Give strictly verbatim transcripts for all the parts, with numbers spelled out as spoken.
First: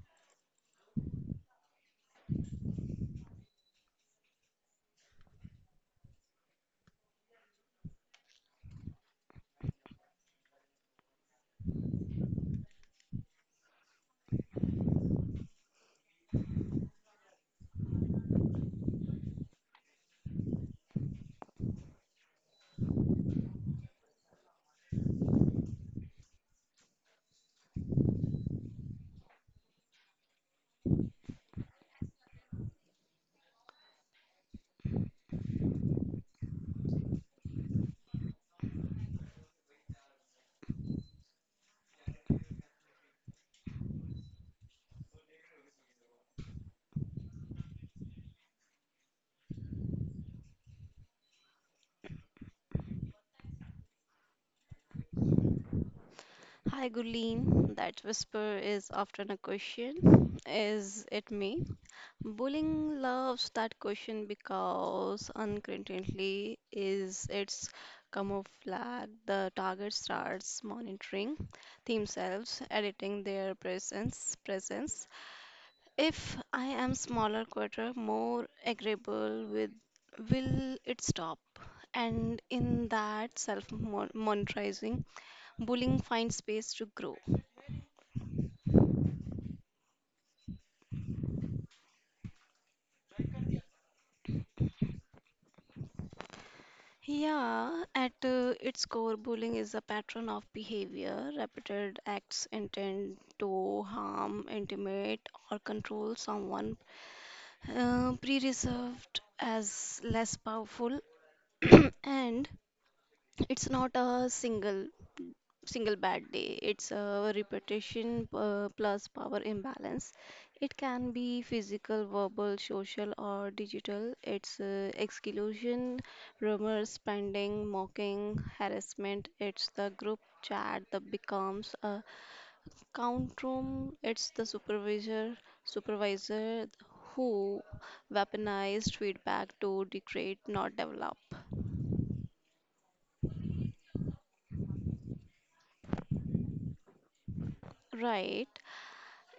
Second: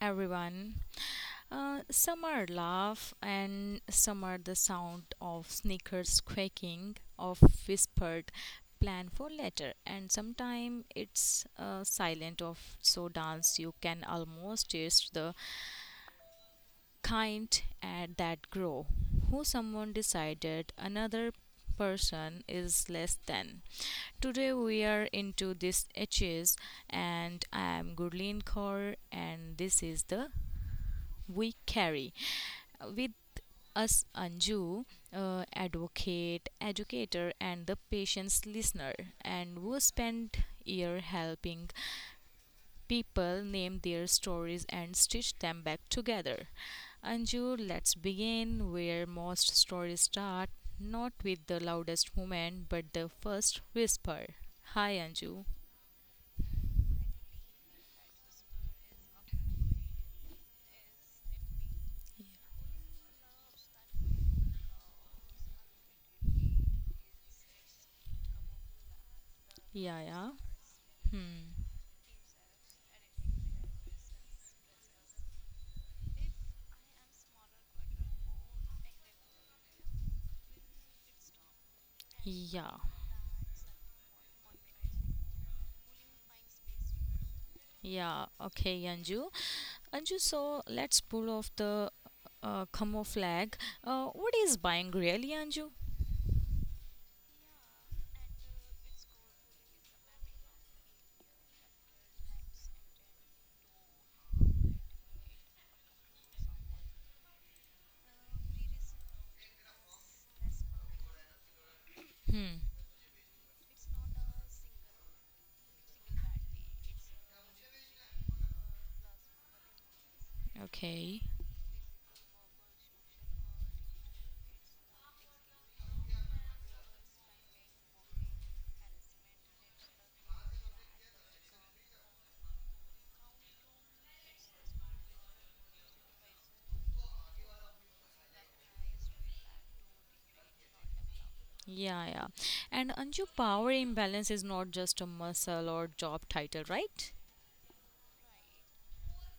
everyone. Uh, some are laugh and some are the sound of sneakers quaking, of whispered plan for later, and sometime it's uh, silent of so dance you can almost taste the kind at that grow. Who someone decided another person is less than. Today we are into this edges, and I am Gurleen Kaur, and this is the we carry. With us, Anju, uh, advocate, educator, and the patient's listener, and who spent year helping people name their stories and stitch them back together. Anju, let's begin where most stories start, not with the loudest moment, but the first whisper. Hi, Anju. Hi, Gurleen. That whisper is often a question. Is it me? Bullying loves that question because unconsciously is its camouflage. The target Yeah, yeah. starts monitoring Hmm. themselves, editing their presence. Presence. If I am smaller, quieter, more agreeable with, will it stop? And Yeah. in that self-monetizing, bullying finds space to grow. Yeah. Okay, Anju. Anju, so let's pull off the uh, camouflage. Uh, what is buying really, Anju? Yeah, at uh, its core, bullying is a pattern of behavior, repeated acts intended to harm, intimidate, or control someone, uh, pre-reserved as less powerful, and Hmm. it's not a single single bad day. It's a repetition uh, plus power imbalance. It can Okay. be physical, verbal, social, or digital. It's uh, exclusion, rumors, spending, mocking, harassment. It's the group chat that becomes a count room. It's the supervisor, supervisor who weaponized feedback to degrade, not develop. Yeah, yeah. And Anju, power imbalance is not just a muscle or job title, right? Right.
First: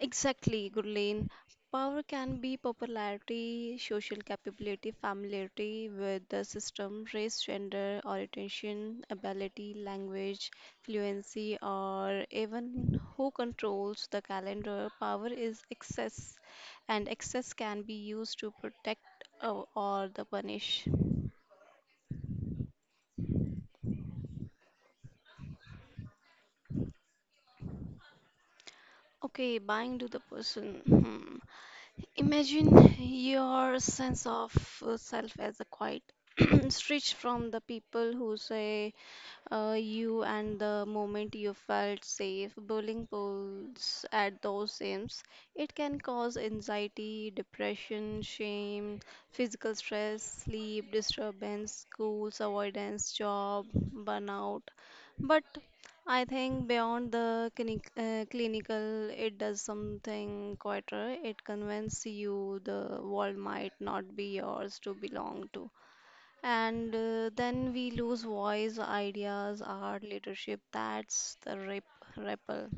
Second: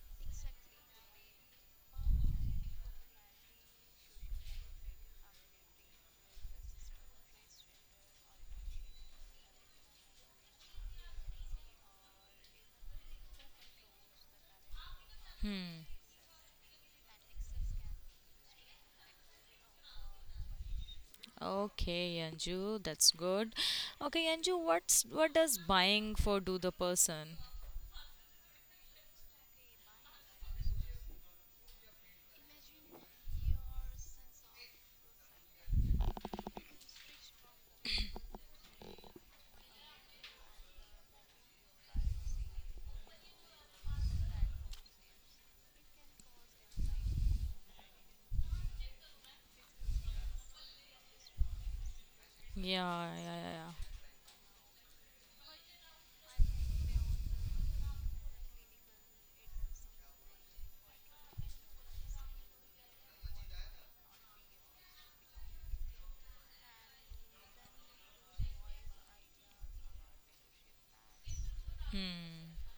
Exactly, Gurleen. Power can be popularity, social capability, familiarity with the system, race, gender, orientation, ability, language, fluency, or even who controls the calendar. Power is excess, and excess can be used to protect uh, or the punish. Okay, Anju, that's good. Okay, Anju, what's what does buying for do the person? Okay, buying to the person. Hmm. Imagine your sense of uh, self as a quiet stretch from the people who say uh, you and the moment you felt safe, bullying pulls at those sims. It can cause anxiety, depression, shame, physical stress, sleep disturbance, schools Yeah, avoidance, yeah, yeah, job yeah. burnout. But I think beyond the clinic, uh, clinical, it does something quieter. It convinces you the world might not be yours to belong to. And uh, then we lose voice, ideas, art, leadership. That's the rip, Hmm. ripple.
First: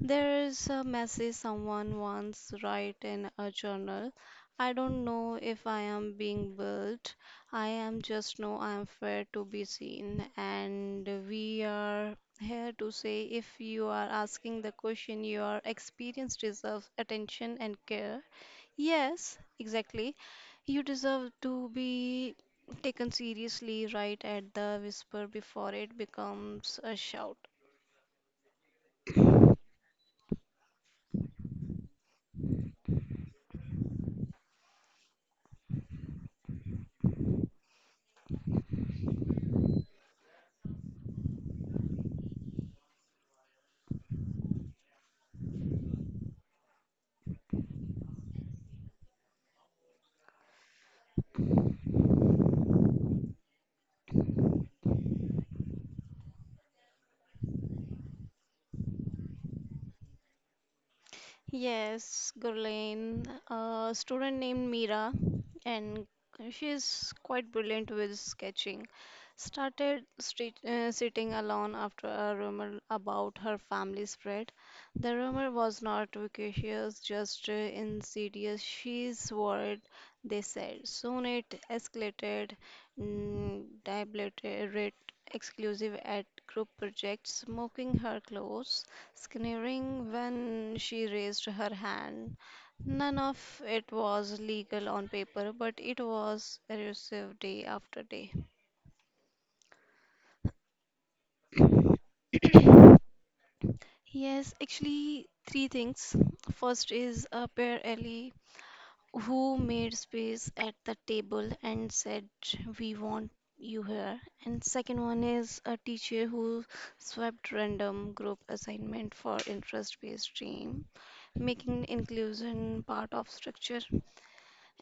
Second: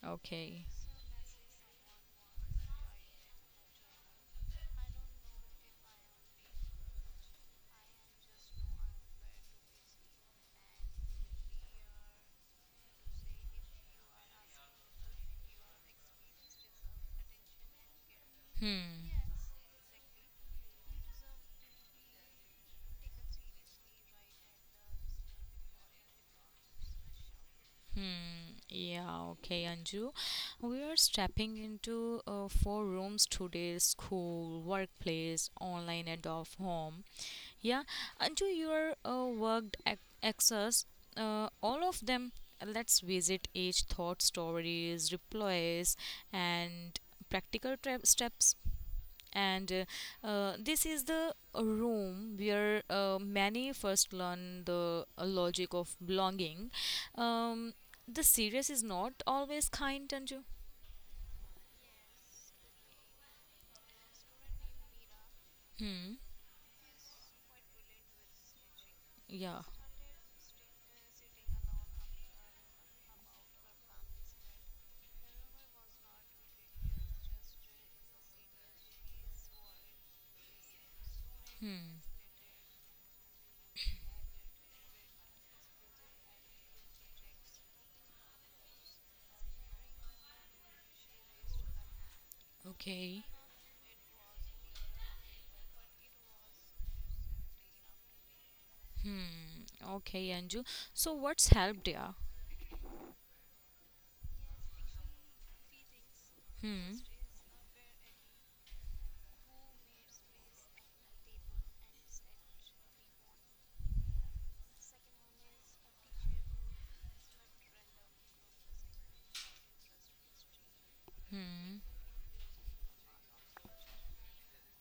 There Okay. is a message someone once write in a journal. I don't know if I am being built. I am just know I am fair to be seen. And we are here to say if you are asking the question, your experience deserves attention and care. Hmm. Yes, exactly. You deserve to be taken seriously right at the whisper before it becomes a shout. Yeah, okay, Anju. We are stepping into uh, four rooms today: school, workplace, online, and off home. Yeah, Anju, your uh, worked ac- access, uh, all of them. Let's visit each thought stories, replies, and practical tra- steps, and uh, uh, this is the room where uh, many first learn the uh, logic of belonging, um, the serious is not always kind, Anju. Yes, Gurleen, a student named Mira, and Hmm. she's quite brilliant with sketching. Yeah. Started street, uh, sitting alone after a rumor about her family spread. The rumor was not vicious, just uh, insidious. She's worried, they said. Soon it escalated, mm, dilated, exclusive at group projects, mocking her clothes sneering when she raised her hand. None Okay. of it was legal on paper, but it was elusive day after day. Okay, Anju, so what's helped? Yeah. Yes, actually, three things. First Hmm. is a pair Ellie who made space at the table and said, we want you here. And second one is a teacher who swapped random group assignment for interest based stream, making inclusion part of structure.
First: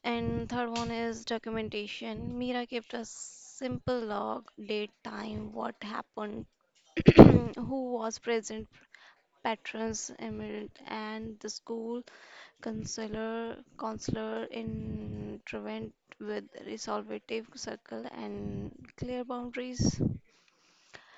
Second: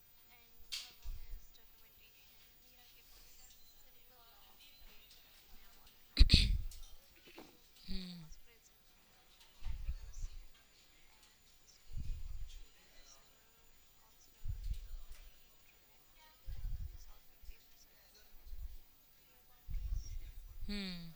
And third one is documentation. Mira kept a simple log, date, time, what happened, who was present, patrons, emerald, and the school counselor, counselor intervened with resolvative circle and clear boundaries. Hmm.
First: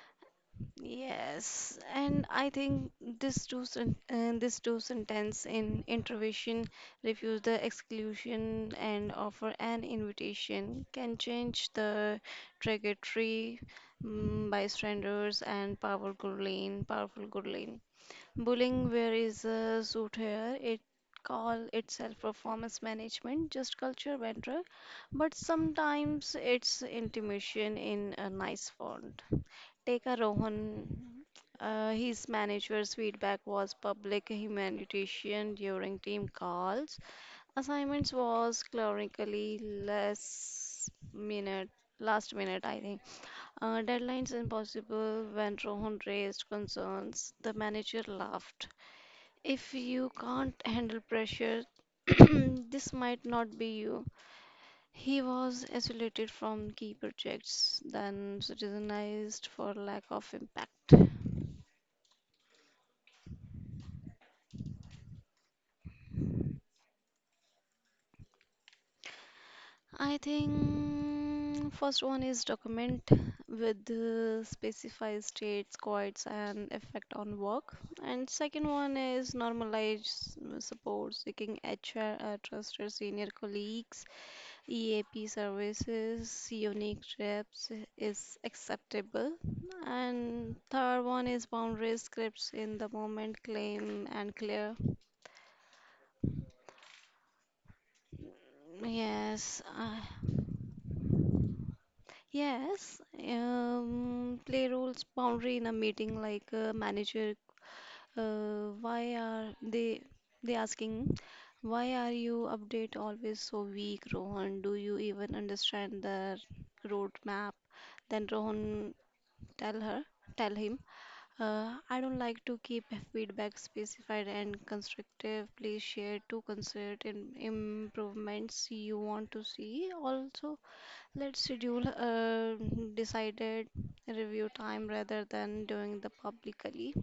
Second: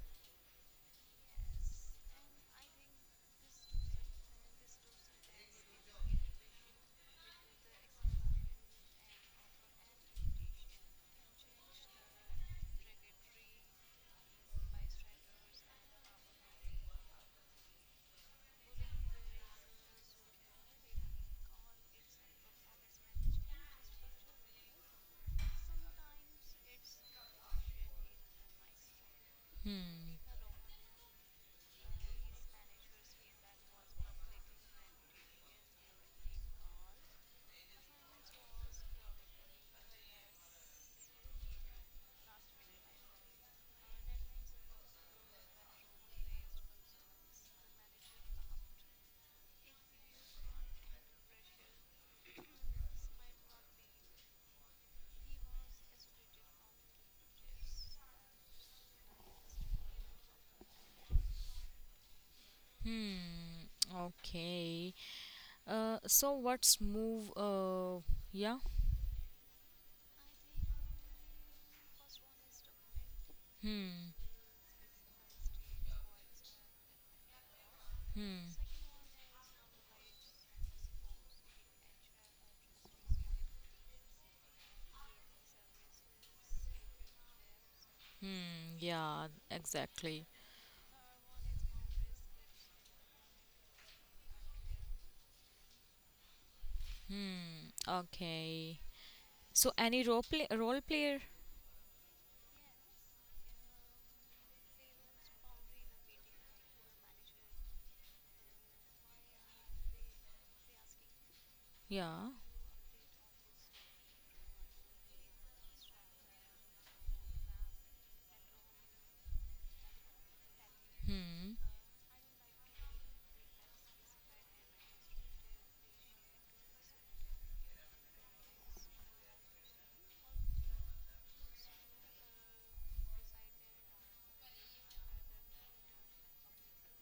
Yes, and I think this two sen- uh, this two sentence in intervention refuse the exclusion and offer an invitation can change the trajectory mm, bystanders and powerful lane powerful good lane. Bullying where is a suit here it call itself performance management just culture vendor but sometimes it's intimation in a nice form. Take a Rohan. Uh, his manager's feedback was public humanitarian during team calls. Assignments was clerically less minute, last minute, I think. Uh, deadlines impossible when Rohan raised concerns. The manager laughed. If you can't handle pressure, this might not be you. He was isolated from key projects, then citizenized for lack of impact. Hmm. Okay. uh, so what's move uh, yeah. I think first one is document with Hmm. uh, specify states, quotes, and effect on work. And second Hmm. one is normalize uh, support, seeking H R, uh, trusted senior colleagues, E A P services, unique reps is Hmm. Yeah, acceptable. exactly. And third one is boundary scripts in the moment, claim and clear. Hmm. Okay. Yes, So uh, any role play role player? Yes, um, play roles boundary in a meeting like a manager. Uh, why are they they asking why are Yeah. you update always so weak, Rohan? Do you even understand the roadmap? Then Rohan tell her, tell him, Hmm. uh, I don't like to keep feedback specified and constructive. Please share two concert in improvements you want to see. Also, let's schedule a decided review time rather than doing the publicly.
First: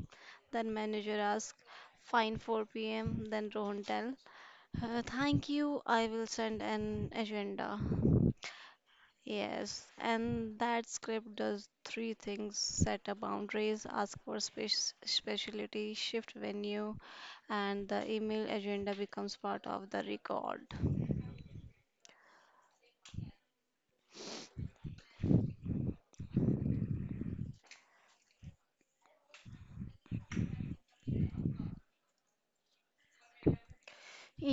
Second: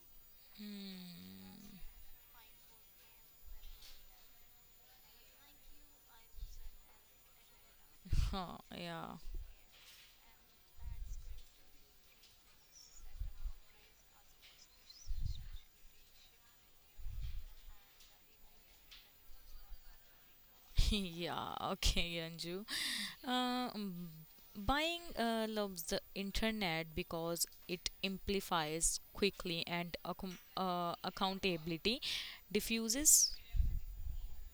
Then manager asks, Hmm. fine four p m. Then Rohan tell, "Uh, thank you, I will send an agenda." Huh, yeah. Yes, and that script does three things set a boundaries, ask for spec- specialty, shift venue, and the email agenda becomes part of the record. Yeah. Okay, Anju. Uh, mm, Buying uh, loves the internet because it amplifies quickly and accom- uh, accountability diffuses.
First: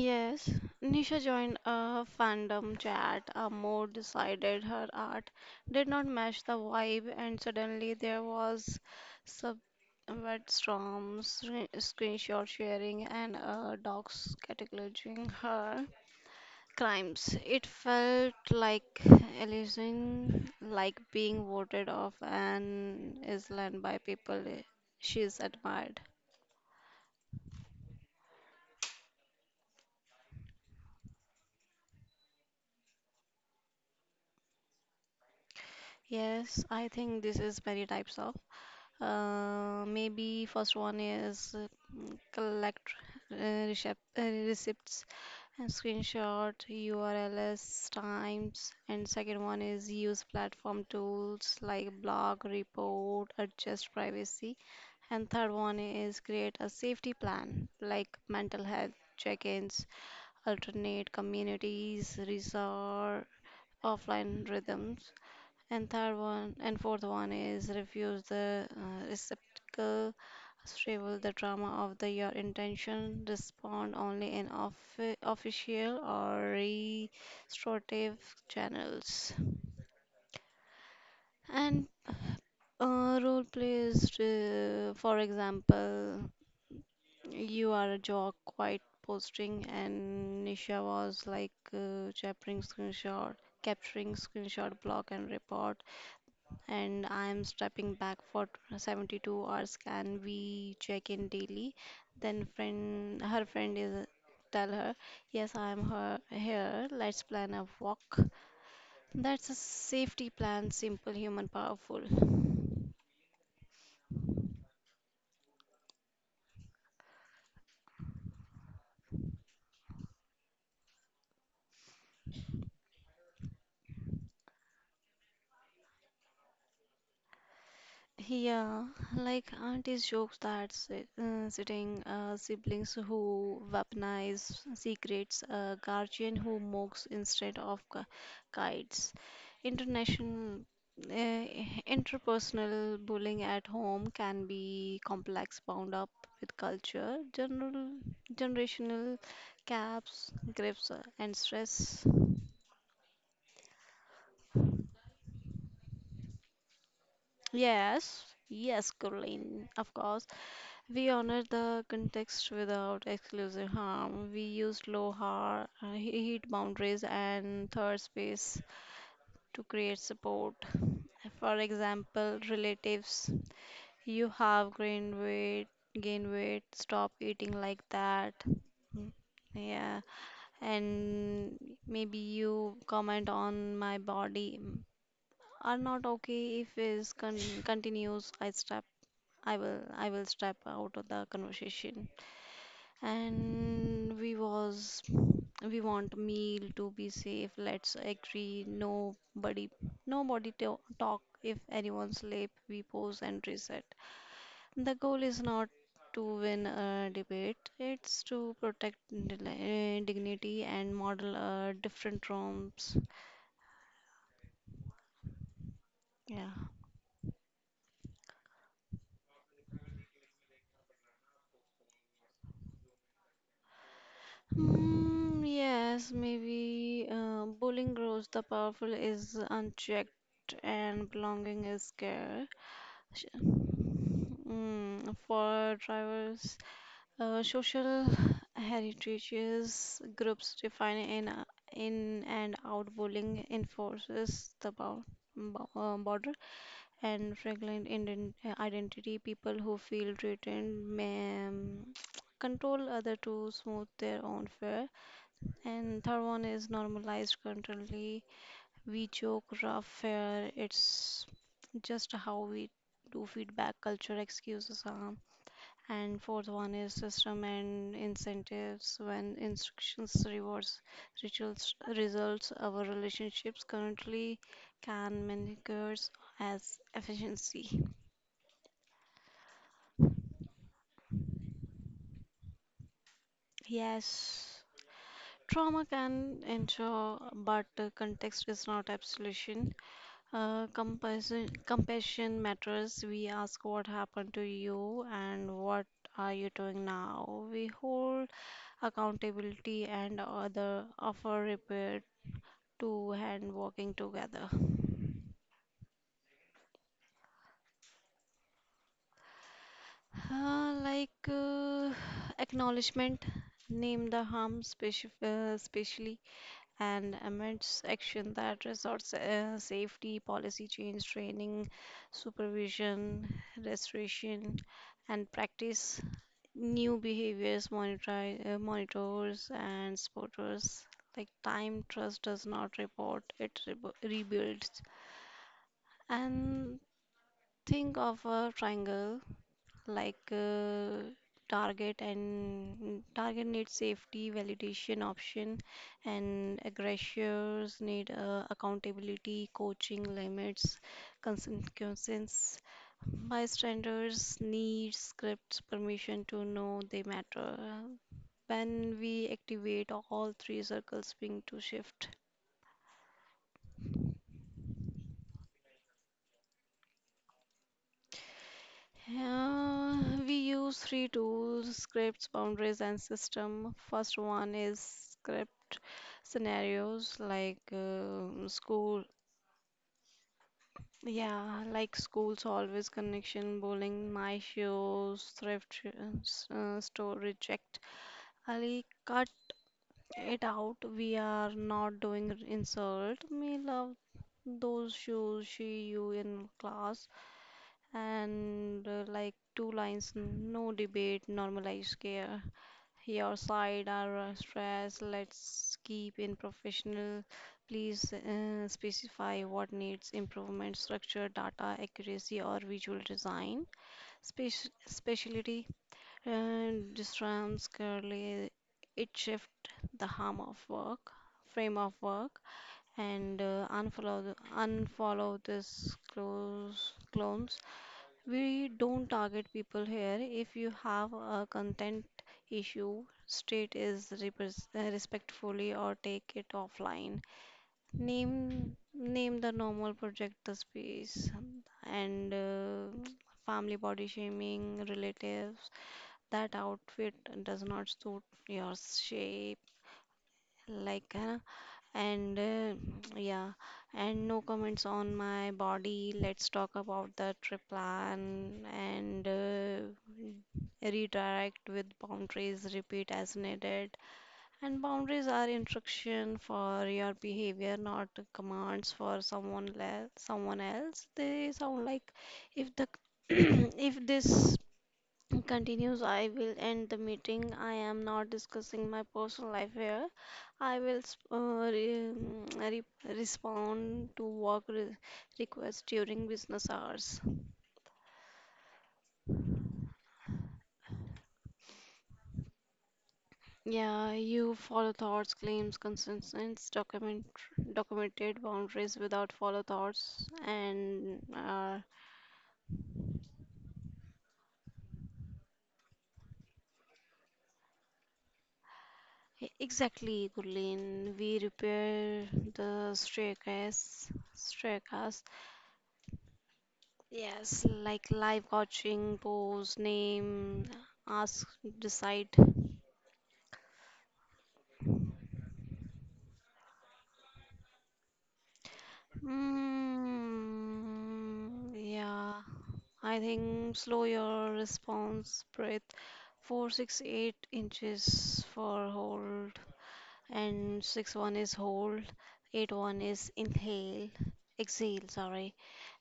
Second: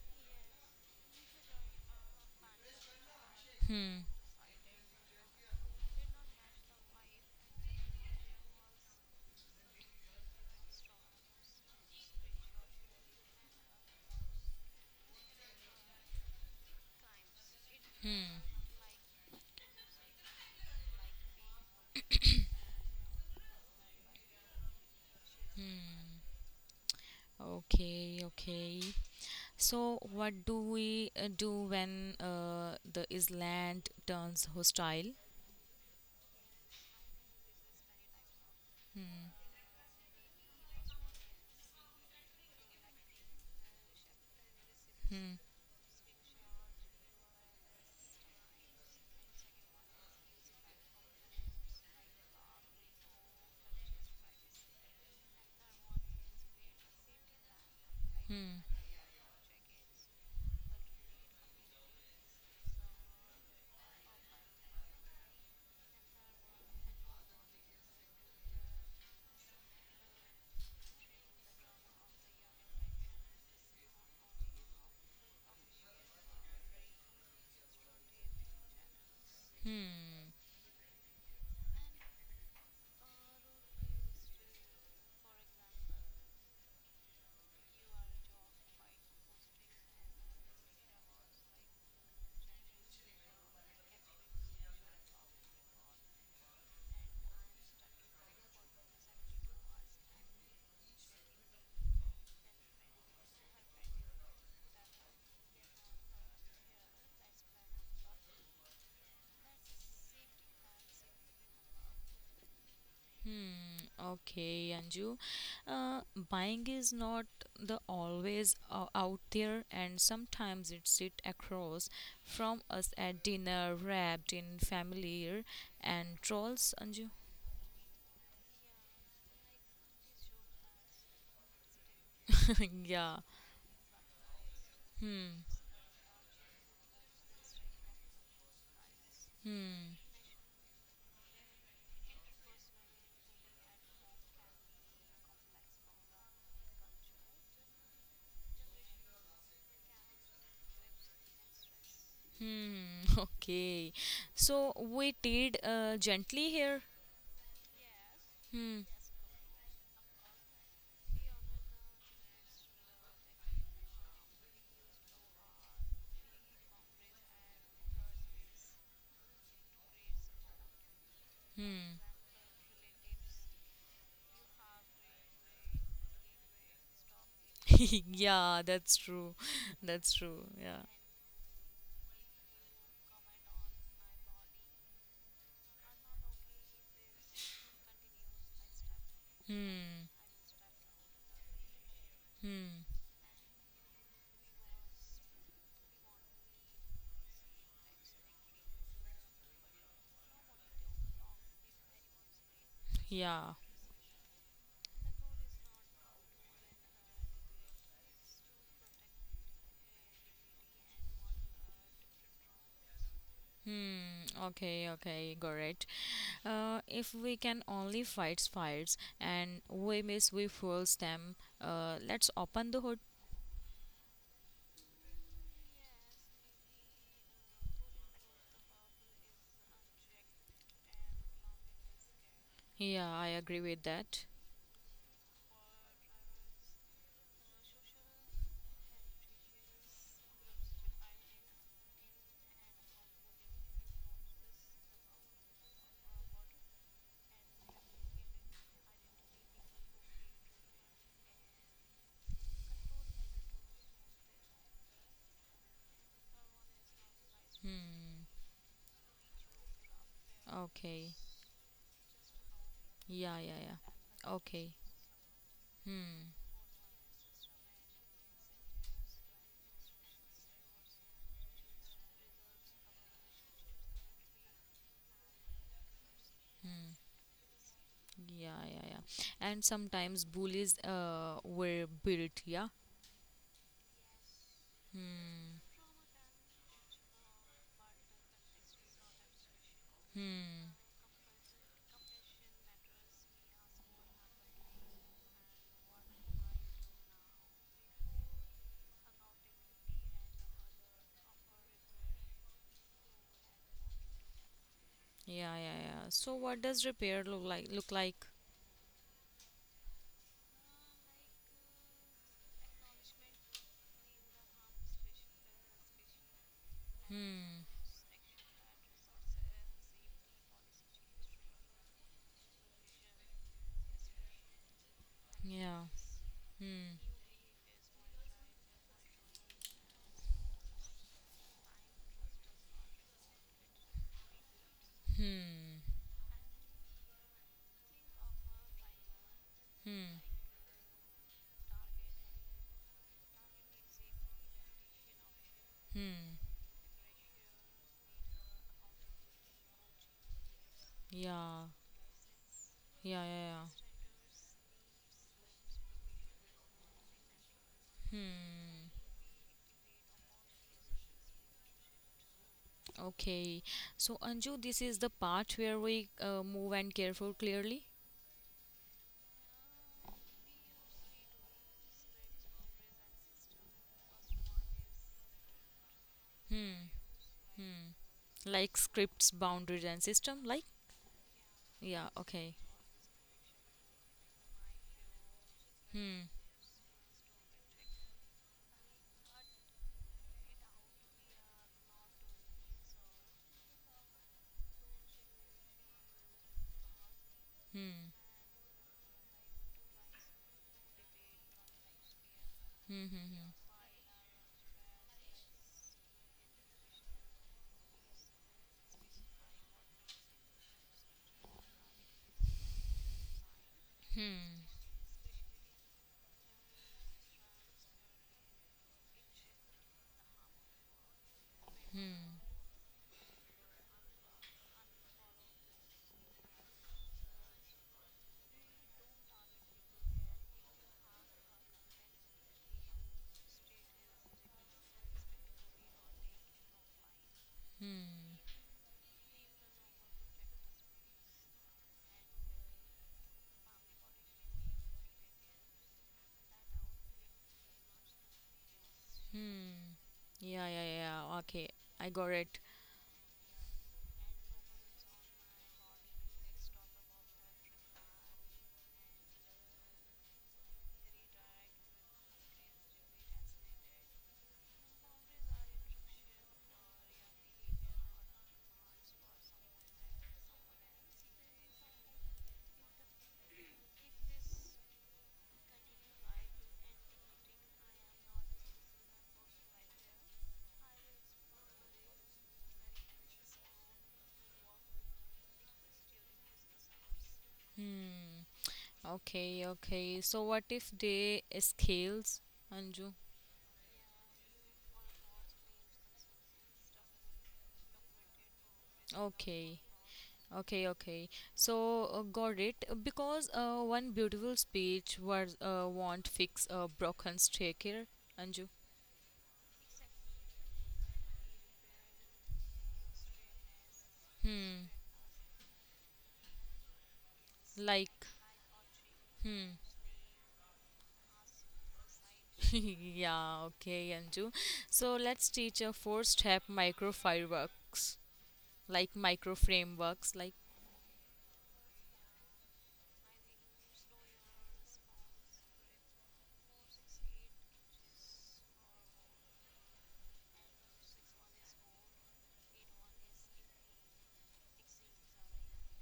Yes, Nisha joined a fandom chat. A more Hmm. decided her art did not match the vibe, and suddenly there was subwet storms, re- screenshot sharing, and uh, dogs categorizing her crimes. It felt like Elysian, like being voted off an island by people she's admired. Okay, okay. So, what do we uh, do when uh, the island turns hostile? Yes, I think this is many types of. Uh, maybe first one is uh, mm, collect uh, recep- uh, receipts Hmm. and screenshot U R Ls times, and second one is use platform tools like blog, report, adjust privacy, and third one is create a safety plan like Hmm. mental health check-ins, alternate communities, resort, offline rhythms, and third one and fourth one is refuse the uh, receptacle. Shrivel the drama of the your intention. Respond only in offi- official or restorative channels. Hmm. And uh, role plays, uh, for example, you are a jock, quite posting, and Nisha was like uh, capturing screenshot, capturing screenshot, block, and report, and I am stepping back for seventy-two hours. Can we check in daily? Then friend, her friend is tell her, yes, I am her here. Let's plan a walk. That's a safety plan, simple, human, powerful. Okay, Anju. Uh, Buying is not the always uh, out there, and sometimes it sit across from us at dinner, wrapped in familiar and trolls, Anju. Yeah, like aunties jokes that si- uh, sitting uh, siblings Yeah. who weaponize secrets, a guardian who mocks instead of gu- guides, Hmm. international uh, interpersonal bullying at home can be complex, bound up with culture, general generational gaps, grips, uh, and stress. Hmm. Okay. So we did uh, gently here. Yes, Hmm. yes, Caroline, of course. We honor the context without exclusive harm. We use low har- uh, he- heat boundaries and third space to create support. For Hmm. example, relatives, you have gained weight, gain weight, stop eating like that. Yeah, that's Mm, true. Yeah, That's true. Yeah. and maybe you comment on my body mm, are not okay if is con- continues. I step, I will, Hmm. I will step out of the conversation. Hmm. And we was we want meal to be safe, let's agree nobody nobody to talk, if anyone sleep we pause and Yeah. reset. The goal is not to win a debate, it's to protect deli- uh, dignity and model uh, different norms. Hmm. Okay. Okay. Got it. Yeah, Uh, if we can only fight fires and we miss we fuels them, uh, let's open the hood. mm, yes maybe uh, bullying grows the powerful is unchecked and belonging is scarce. Yeah, I agree with that. Mm, for drivers, uh, social heritages groups define in uh, in and out, bowling enforces the bound, bo- uh, border and fragrant ident- uh, identity. People who feel threatened may um, control other to smooth their own fare. And third one is normalized currently. Hmm. We joke rough fare. Okay. It's just how we do Yeah, yeah, feedback culture yeah. Okay. excuses are and Hmm. fourth one is system and incentives. When instructions, rewards, rituals, results, our relationships currently can managers as Hmm. efficiency. Yeah, yeah, yeah. And sometimes bullies uh were built. Yeah. Yes, Hmm. trauma can ensure, but uh, context is not absolution. Uh, Hmm. compassion, compassion matters. We ask what happened to you and what are you doing now. We hold accountability and other offer repair two hand walking together. Yeah, yeah, yeah. So what does repair look like? Look like? Uh, like uh, acknowledgement, name the harm speci uh, specially, and Hmm. amends action that resorts uh, safety, policy change, training, supervision, restoration, and Yeah. practice new Hmm. behaviors, monitor, uh, monitors, and supporters. Like time, trust does not report, it rebu rebuilds. Hmm. And think of a triangle like Hmm. uh, target and target needs safety validation option Hmm. and aggressors need uh, accountability coaching limits Yeah. consequences, Yeah, yeah, yeah. bystanders need scripts permission to know they matter. Hmm. When we activate all three circles being to shift. Okay. So, Anju, this is the part where we uh, move and care for clearly, Uh, we use three tools scripts, boundaries, and system. First one is script scenarios like um like school. scripts, boundaries, and system. Like, Yeah, like yeah. schools Okay. always connection, bowling, my shoes, thrift sh- Hmm. s- uh, store reject. Ali cut it out. We are not doing r- insult. Me love those shoes she you in class Hmm. and uh, like two lines, no debate, normalized care. Hmm. Your Hmm. side are uh, stress, let's keep in professional. Please uh, specify what needs improvement, structure, data accuracy or visual design. Speci- specialty and disrupts currently. It shift the harm of work frame of work and uh, unfollow the- unfollow this close clones. We don't target people here. If you have a content issue, state is repres- uh, respectfully or take it offline. Hmm. Name name the normal project the space and uh, family body shaming relatives. That outfit does not suit your Hmm. shape Hmm. Yeah. Yeah. like Yeah. huh? Okay. I got And it. uh, yeah, and no comments on my body. Let's talk about the trip plan and uh, redirect with boundaries, repeat as needed. And boundaries are instruction for your behavior, not commands for someone le someone else. They sound like, if the if this continues, I will end the meeting. I am not discussing my personal life here. I will sp- uh, re- mm, re- respond to work re- requests during business hours. Hmm. Okay. Okay. So, what if they scales, Anju? Yeah, you follow thoughts claims consensus document documented boundaries without follow Okay. thoughts Okay, and okay. uh, So uh, got it. Uh, Because uh, one beautiful speech was uh, won't fix a broken staircase, Anju. e- exactly, Gurleen, we repair the staircase Hmm. staircase Yes, like Like. live coaching, pose, Hmm. name, ask, decide. Yeah. Okay, Anju. So let's teach a four-step micro fireworks, like micro frameworks, like. Mm, yeah, I think slow your response, breath. Four, six, eight inches for hold, and six one is hold, eight one is inhale, exhale. Sorry.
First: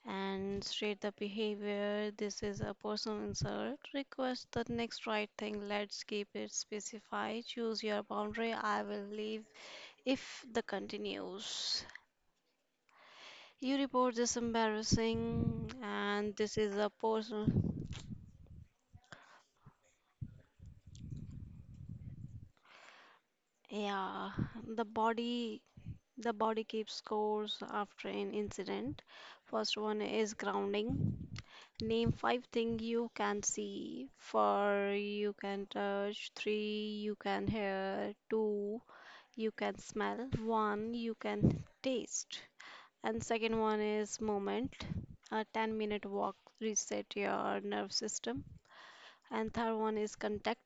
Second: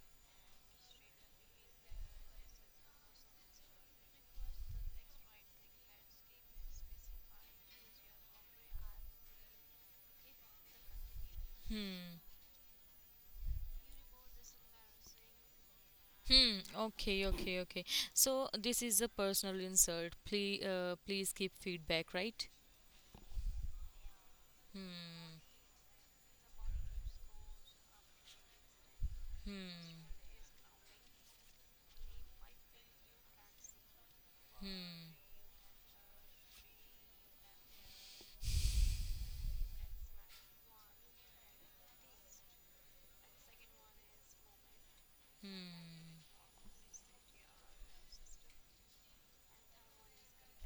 And straight the behavior. This is a personal insult. Request the next right thing. Let's keep it specified. Choose your boundary. I will leave if the continues. Hmm. You report this embarrassing, and this Hmm. is a Okay. personal. Okay. Okay. So this is a personal insult. Please, uh, please keep feedback, right? Yeah, the Hmm. body. The body keeps scores after an incident. First one Hmm. is grounding. Name five things you can see. Four, Hmm. you can touch. Three, you can hear. Two, you can smell. One, you can taste. And second one is moment. A ten minute Hmm. walk reset your nerve system. And third one is contact.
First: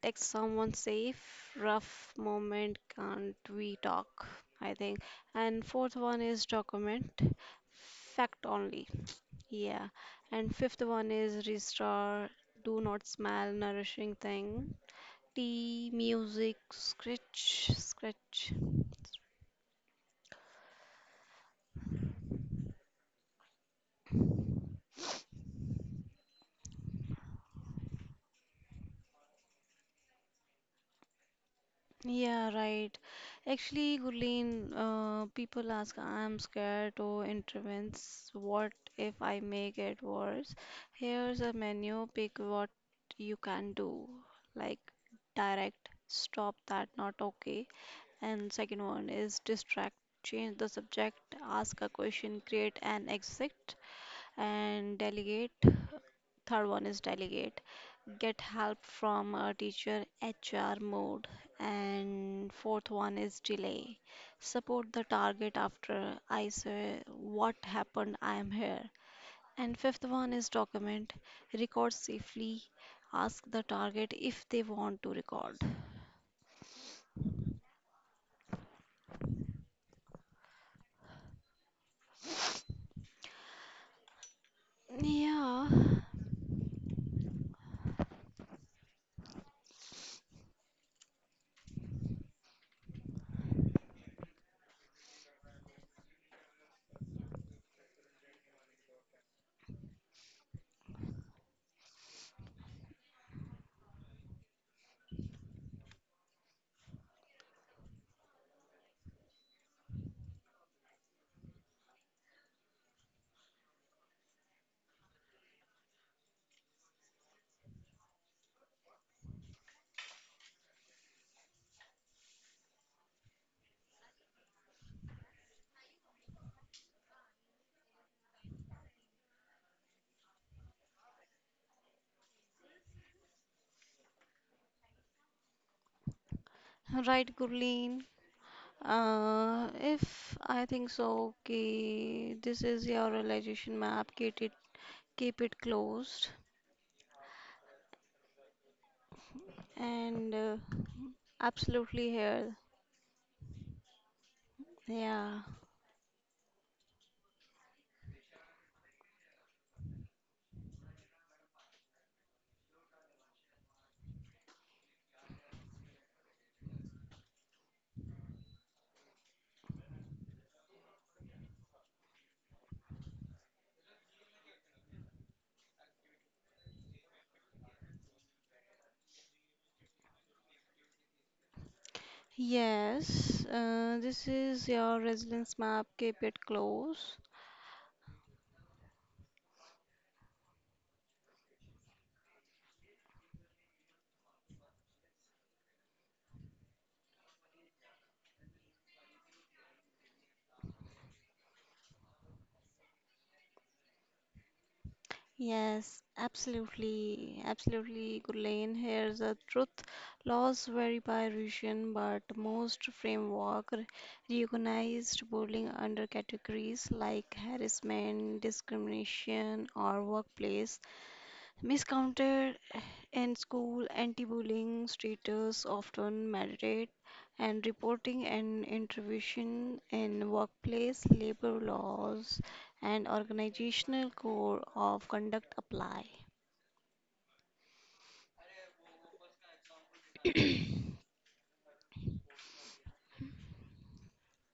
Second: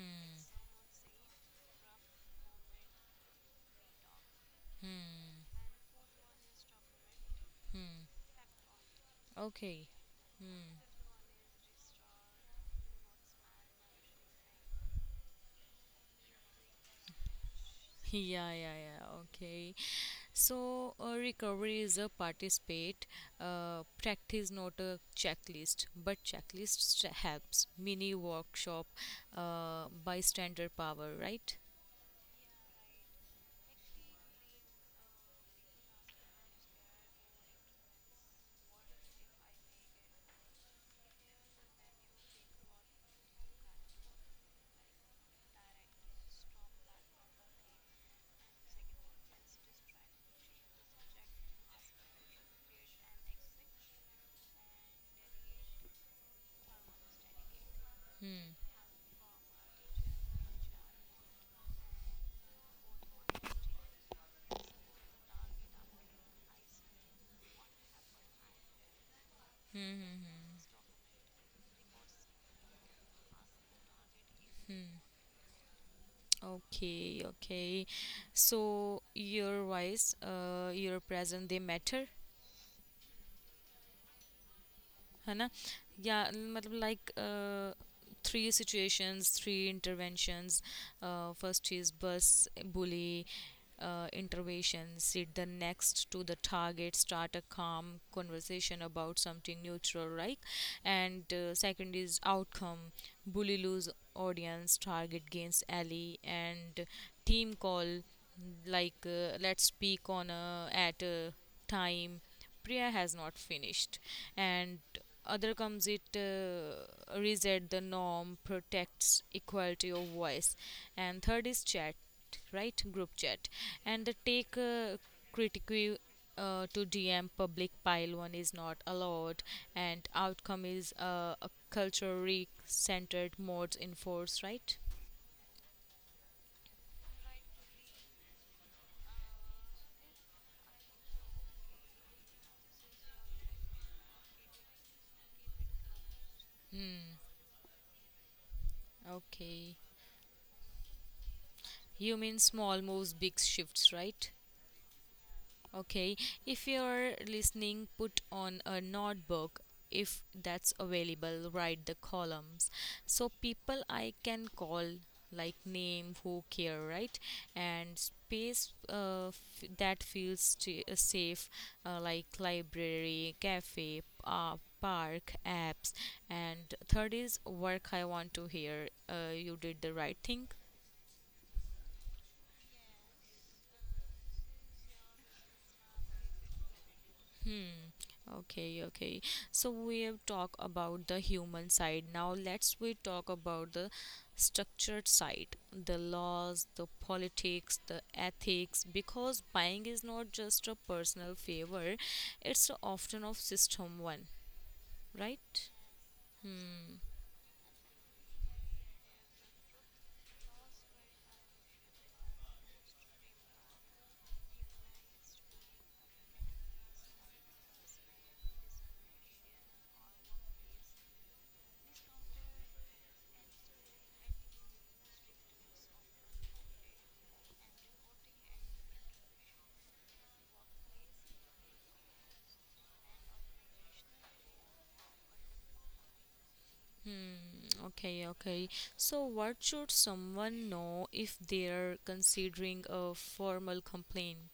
Text someone safe. Rough moment can't we talk? I think. And fourth one is document. Fact only. Okay. Yeah. And fifth one is restore, do not smell nourishing thing. Tea, music, scratch, Yeah, scratch. yeah, yeah. Okay. So, uh, recovery is a participate, uh, practice, not a checklist. But checklist st- helps. Mini workshop, uh, bystander power, right? Yeah, right. Actually, Gurleen, uh, people ask, I'm scared to intervenes. What if I make it worse? Here's a menu. Pick what you can do. Like direct, stop that, not okay. And second one is distract, change the subject, ask a question, create an exit, and delegate. Third one is delegate, get help from a teacher, H R mode. And fourth one is delay, support the target after I say what happened, I am here. And fifth one is document, record safely, ask the target if they want to record. Okay, okay. So, your voice, uh, your presence, they matter. है ना Yeah, या मतलब like three situations three interventions first चीज बस bully uh, intervention sit the next to the target, start a calm conversation about something neutral, right? And uh, second is outcome: bully lose audience, target gains ally. And team call, like uh, let's speak on a at a time. Priya has not finished. And other comes it uh, reset the norm, protects equality of voice. And third is chat, right? Group chat. And the take uh, critique uh, to D M, public pile one is not allowed. And outcome is uh, a culturally centered modes enforced, right? right, Gurleen. Uh, if I think so, okay, this is your realization map. Keep it, keep it closed, Okay. and uh, absolutely You mean here. small moves, big shifts, right? Yeah. Okay, if you're listening, put on a notebook if that's available, write the columns. So, people I can call, like name, who care, right? And space uh, f- that feels st- uh, safe, uh, like library, cafe, uh, park, apps. And third is work I want to hear. Uh, you did the right thing. Yes. Uh, this is your resilience map. Keep it closed. Hmm. Okay, okay. So we have talked about the human side. Now let's we talk about the structured side, the laws, the politics, the ethics, because buying is not just a personal favor, it's often of system one, right? Yes, absolutely, absolutely, Gurlain. Here's the truth. Laws vary by region, but most framework recognized bullying under categories like harassment, discrimination, or workplace miscounted in school, anti bullying status often mandate and reporting and intervention in workplace, labor laws, and organizational code of conduct apply. Hmm, okay, okay. So what should someone know if they're considering a formal complaint?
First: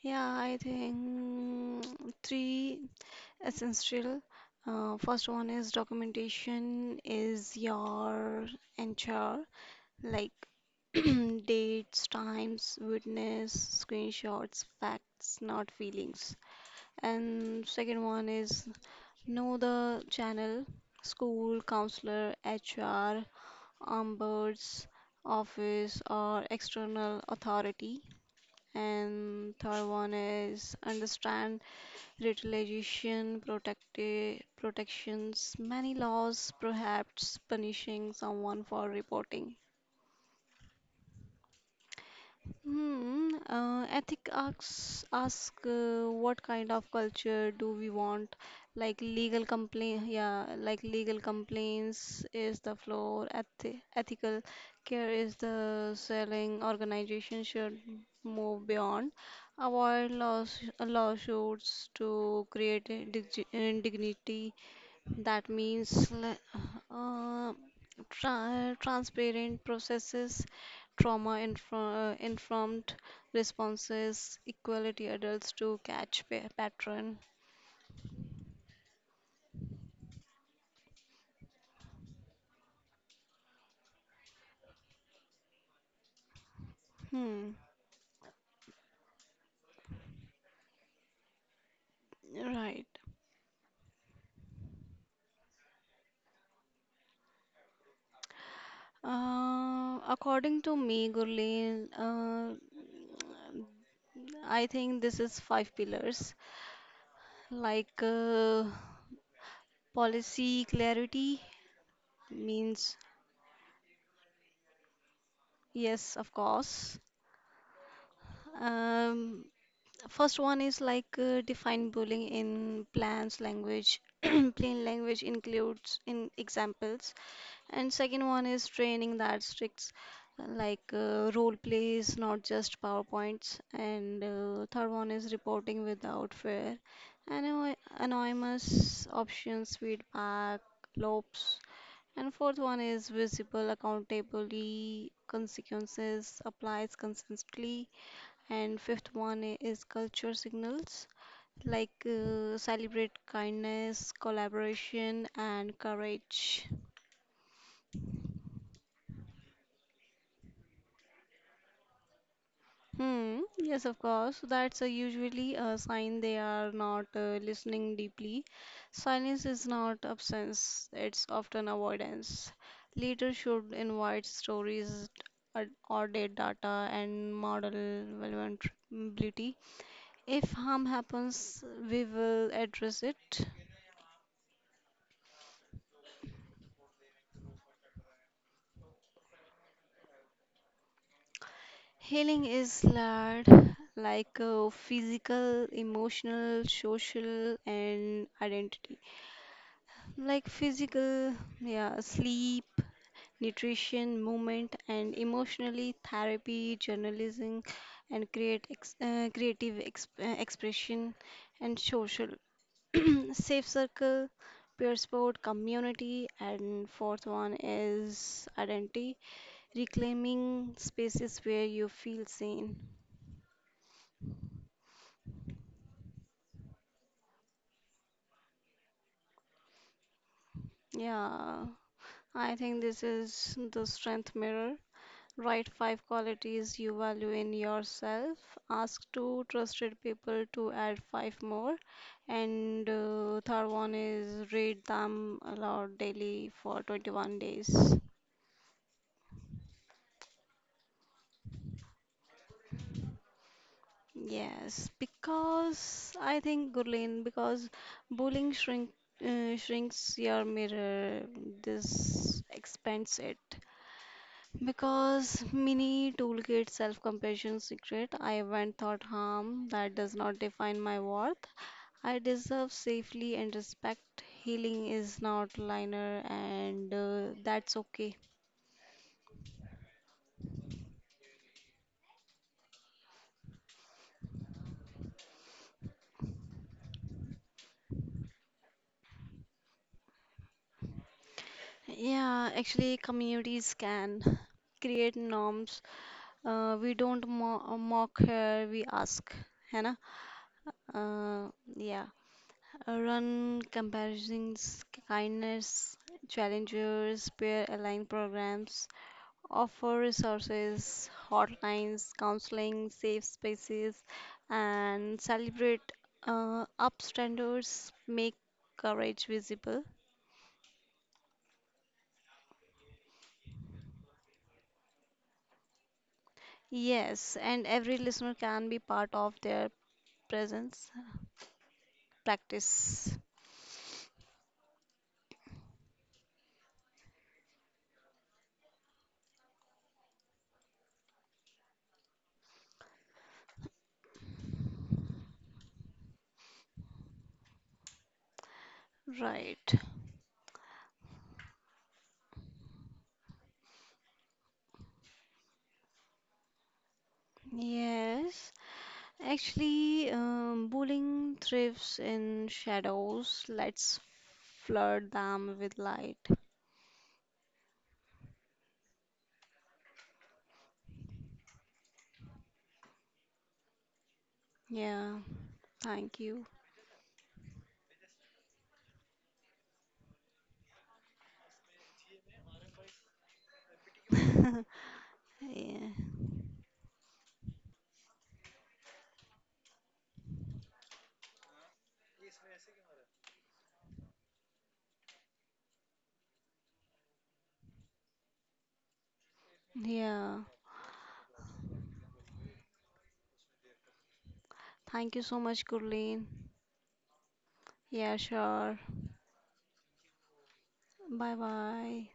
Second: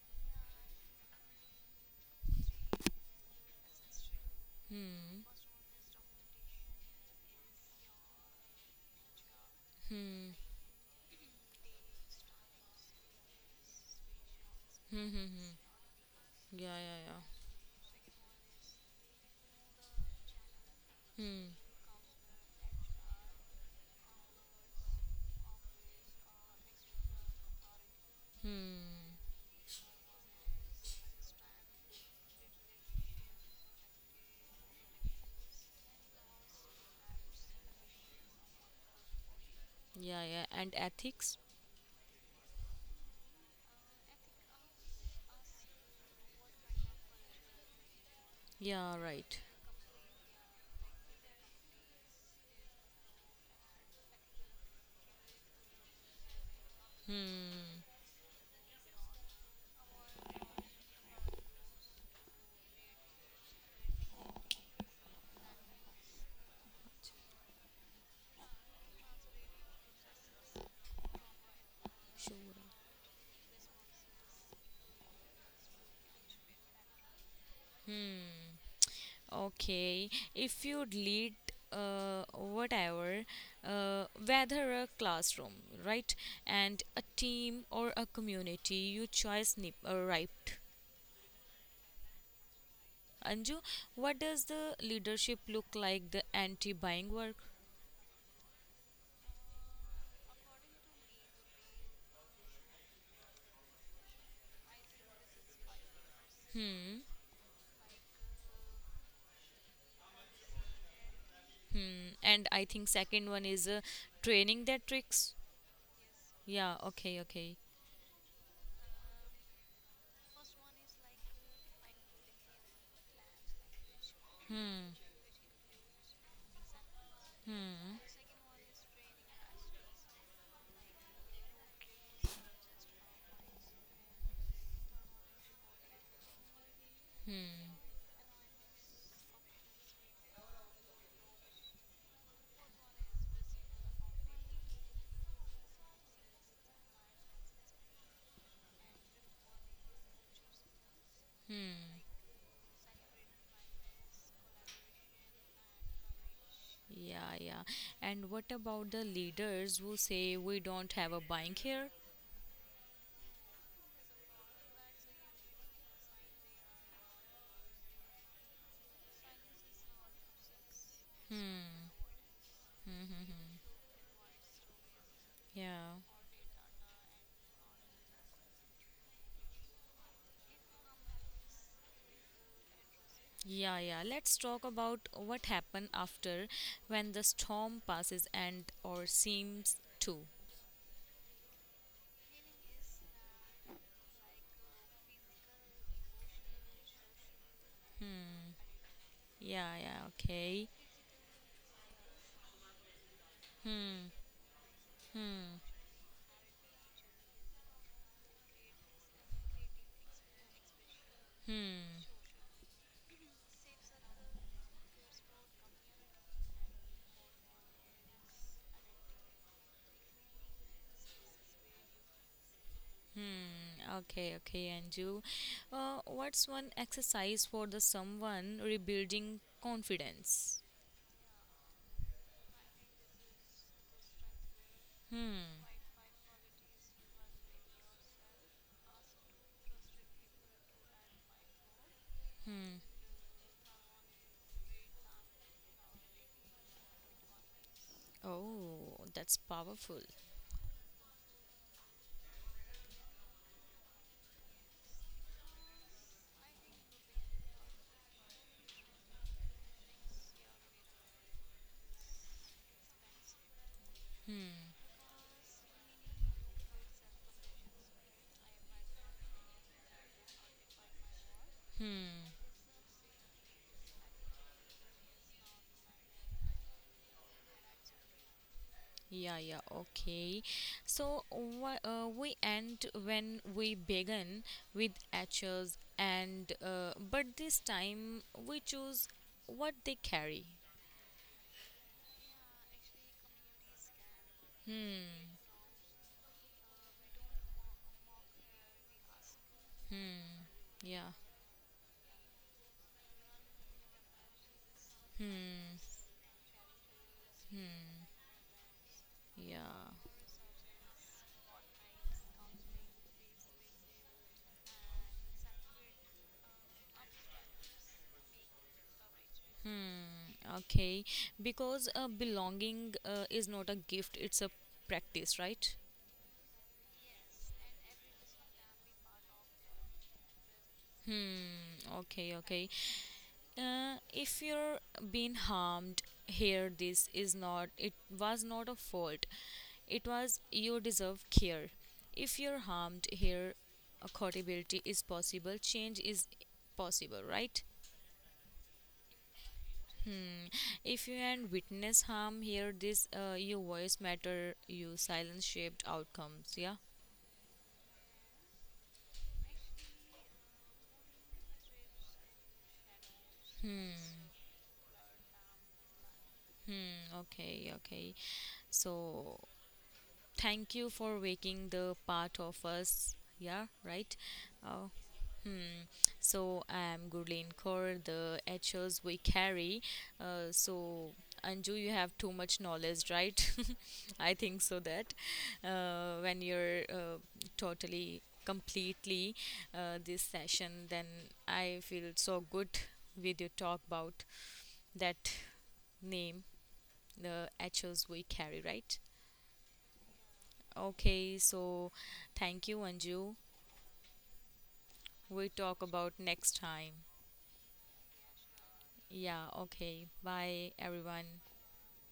Yeah, I think three essential. Uh, Hmm, first one is documentation is your H R, like hmm, dates, times, witness, screenshots, hmm, hmm, facts, hmm. not feelings. Yeah, yeah, yeah. And second one is know the channel, Hmm, school, counselor, H R, ombuds, office, or external authority. hmm. And third one is understand retaliation, protective protections. Many laws prohibits punishing someone for reporting. Yeah, yeah. And ethics? Hmm, uh, ethic asks ask uh, what kind of culture do we want? Yeah, Like right. legal complaint, yeah, like legal complaints is the floor. Eth ethical care is the selling. Organization should Hmm. move beyond avoid laws lawsuits to create a dig- dignity, that means le- uh, tra- transparent processes, trauma inform- Sure. informed responses, equality adults to catch pa- pattern. Hmm. Okay. If you lead uh, whatever, uh, whether a classroom, right, and a Hmm, team or a community, you choice nip uh, right. right. Anju, what does the leadership look like? The anti-buying work. Uh, according to me, Gurleen, uh, I think this is five pillars, like uh, policy clarity Hmm. And I think means second one is uh, training their tricks. yes, of Yeah. course. Okay. Okay. Um, first one is like uh, define bullying in plans language. Plain language includes in examples. And second one is training that restricts uh, like uh, role plays, not just PowerPoints. And uh, third one is reporting without fear. Ano anonymous options, feedback, loops. And fourth one is visible, accountably consequences, applies consistently, and fifth one i- is culture signals, like uh, celebrate kindness collaboration and courage. Yeah, yeah. And what about the leaders who say we don't have a bank here? Hmm, yes, of course, that's a usually a sign they are not uh, listening deeply. Silence is not absence, it's often avoidance. Leaders should invite stories, ad- Yeah. audit data and model vulnerability. If harm happens, we will address it. Yeah, yeah. Let's talk about what happened after when the storm passes, and or seems to. Healing is layered, like uh, physical, emotional, social, and identity. Yeah, yeah, Like okay. physical, yeah, sleep, nutrition, movement, and emotionally, therapy, journalism, and create ex- uh, creative ex- uh, expression, and social, safe circle, peer support, community, and fourth one is identity, reclaiming spaces where you feel seen. Hmm, okay, okay, Anju. Uh, what's one exercise for the someone rebuilding confidence? Yeah, I think this is the strength mirror. Hmm. Write five qualities you value in yourself. Ask two trusted people to add five more. And uh, third one is read them aloud daily for twenty-one days. Oh, that's powerful. Yes, because I think Gurleen, because bullying shrink uh, shrinks your mirror, this expands it. Because mini toolkit self compassion secret, I went thought harm that does not define my worth. I deserve safely and respect. Healing is not linear, and uh, that's okay. Yeah, yeah, okay. So wha- uh, we end when we begin with etchers, and uh, but this time we choose what they carry. Yeah, actually, communities can create norms. Uh, we don't mo- uh, mock here, we ask. है ना? Hmm. Yeah. Uh, yeah. Uh, run comparisons, Hmm. kindness, challengers, peer aligned programs. Yeah. Offer resources, hotlines, counseling, safe spaces, and celebrate uh, upstanders, make courage visible. Hmm. Okay. Because uh, belonging uh, is not a gift; it's a practice, right? Yes, and every listener can be part of their presence Hmm. Okay. Okay. practice. Uh, if you're being harmed here, this is not, it was not a fault. It was you deserve care. If you're harmed here, accountability is possible, change is possible, right? Right. If you and witness harm here, this uh, your voice matter, you silence shaped outcomes. Yeah. Yes. Actually, um, bullying thrives in shadows. Let's flood them with light. Mm, okay. Okay. So thank you for waking the part of us. Yeah. Right. Uh, Yeah. Thank you. So I'm Gurleen Kaur, the H O s we carry. Uh, so Anju, you have too much knowledge, right? I think Yeah. so that uh, when you're uh, totally, completely uh, this session, then I feel so good with your talk about that name, the H O s we carry, right? Yeah. Okay, so thank you, Anju. Thank you so We much, talk about Gurleen. next time. Yeah, sure. Yeah, okay. Bye, Bye everyone. bye.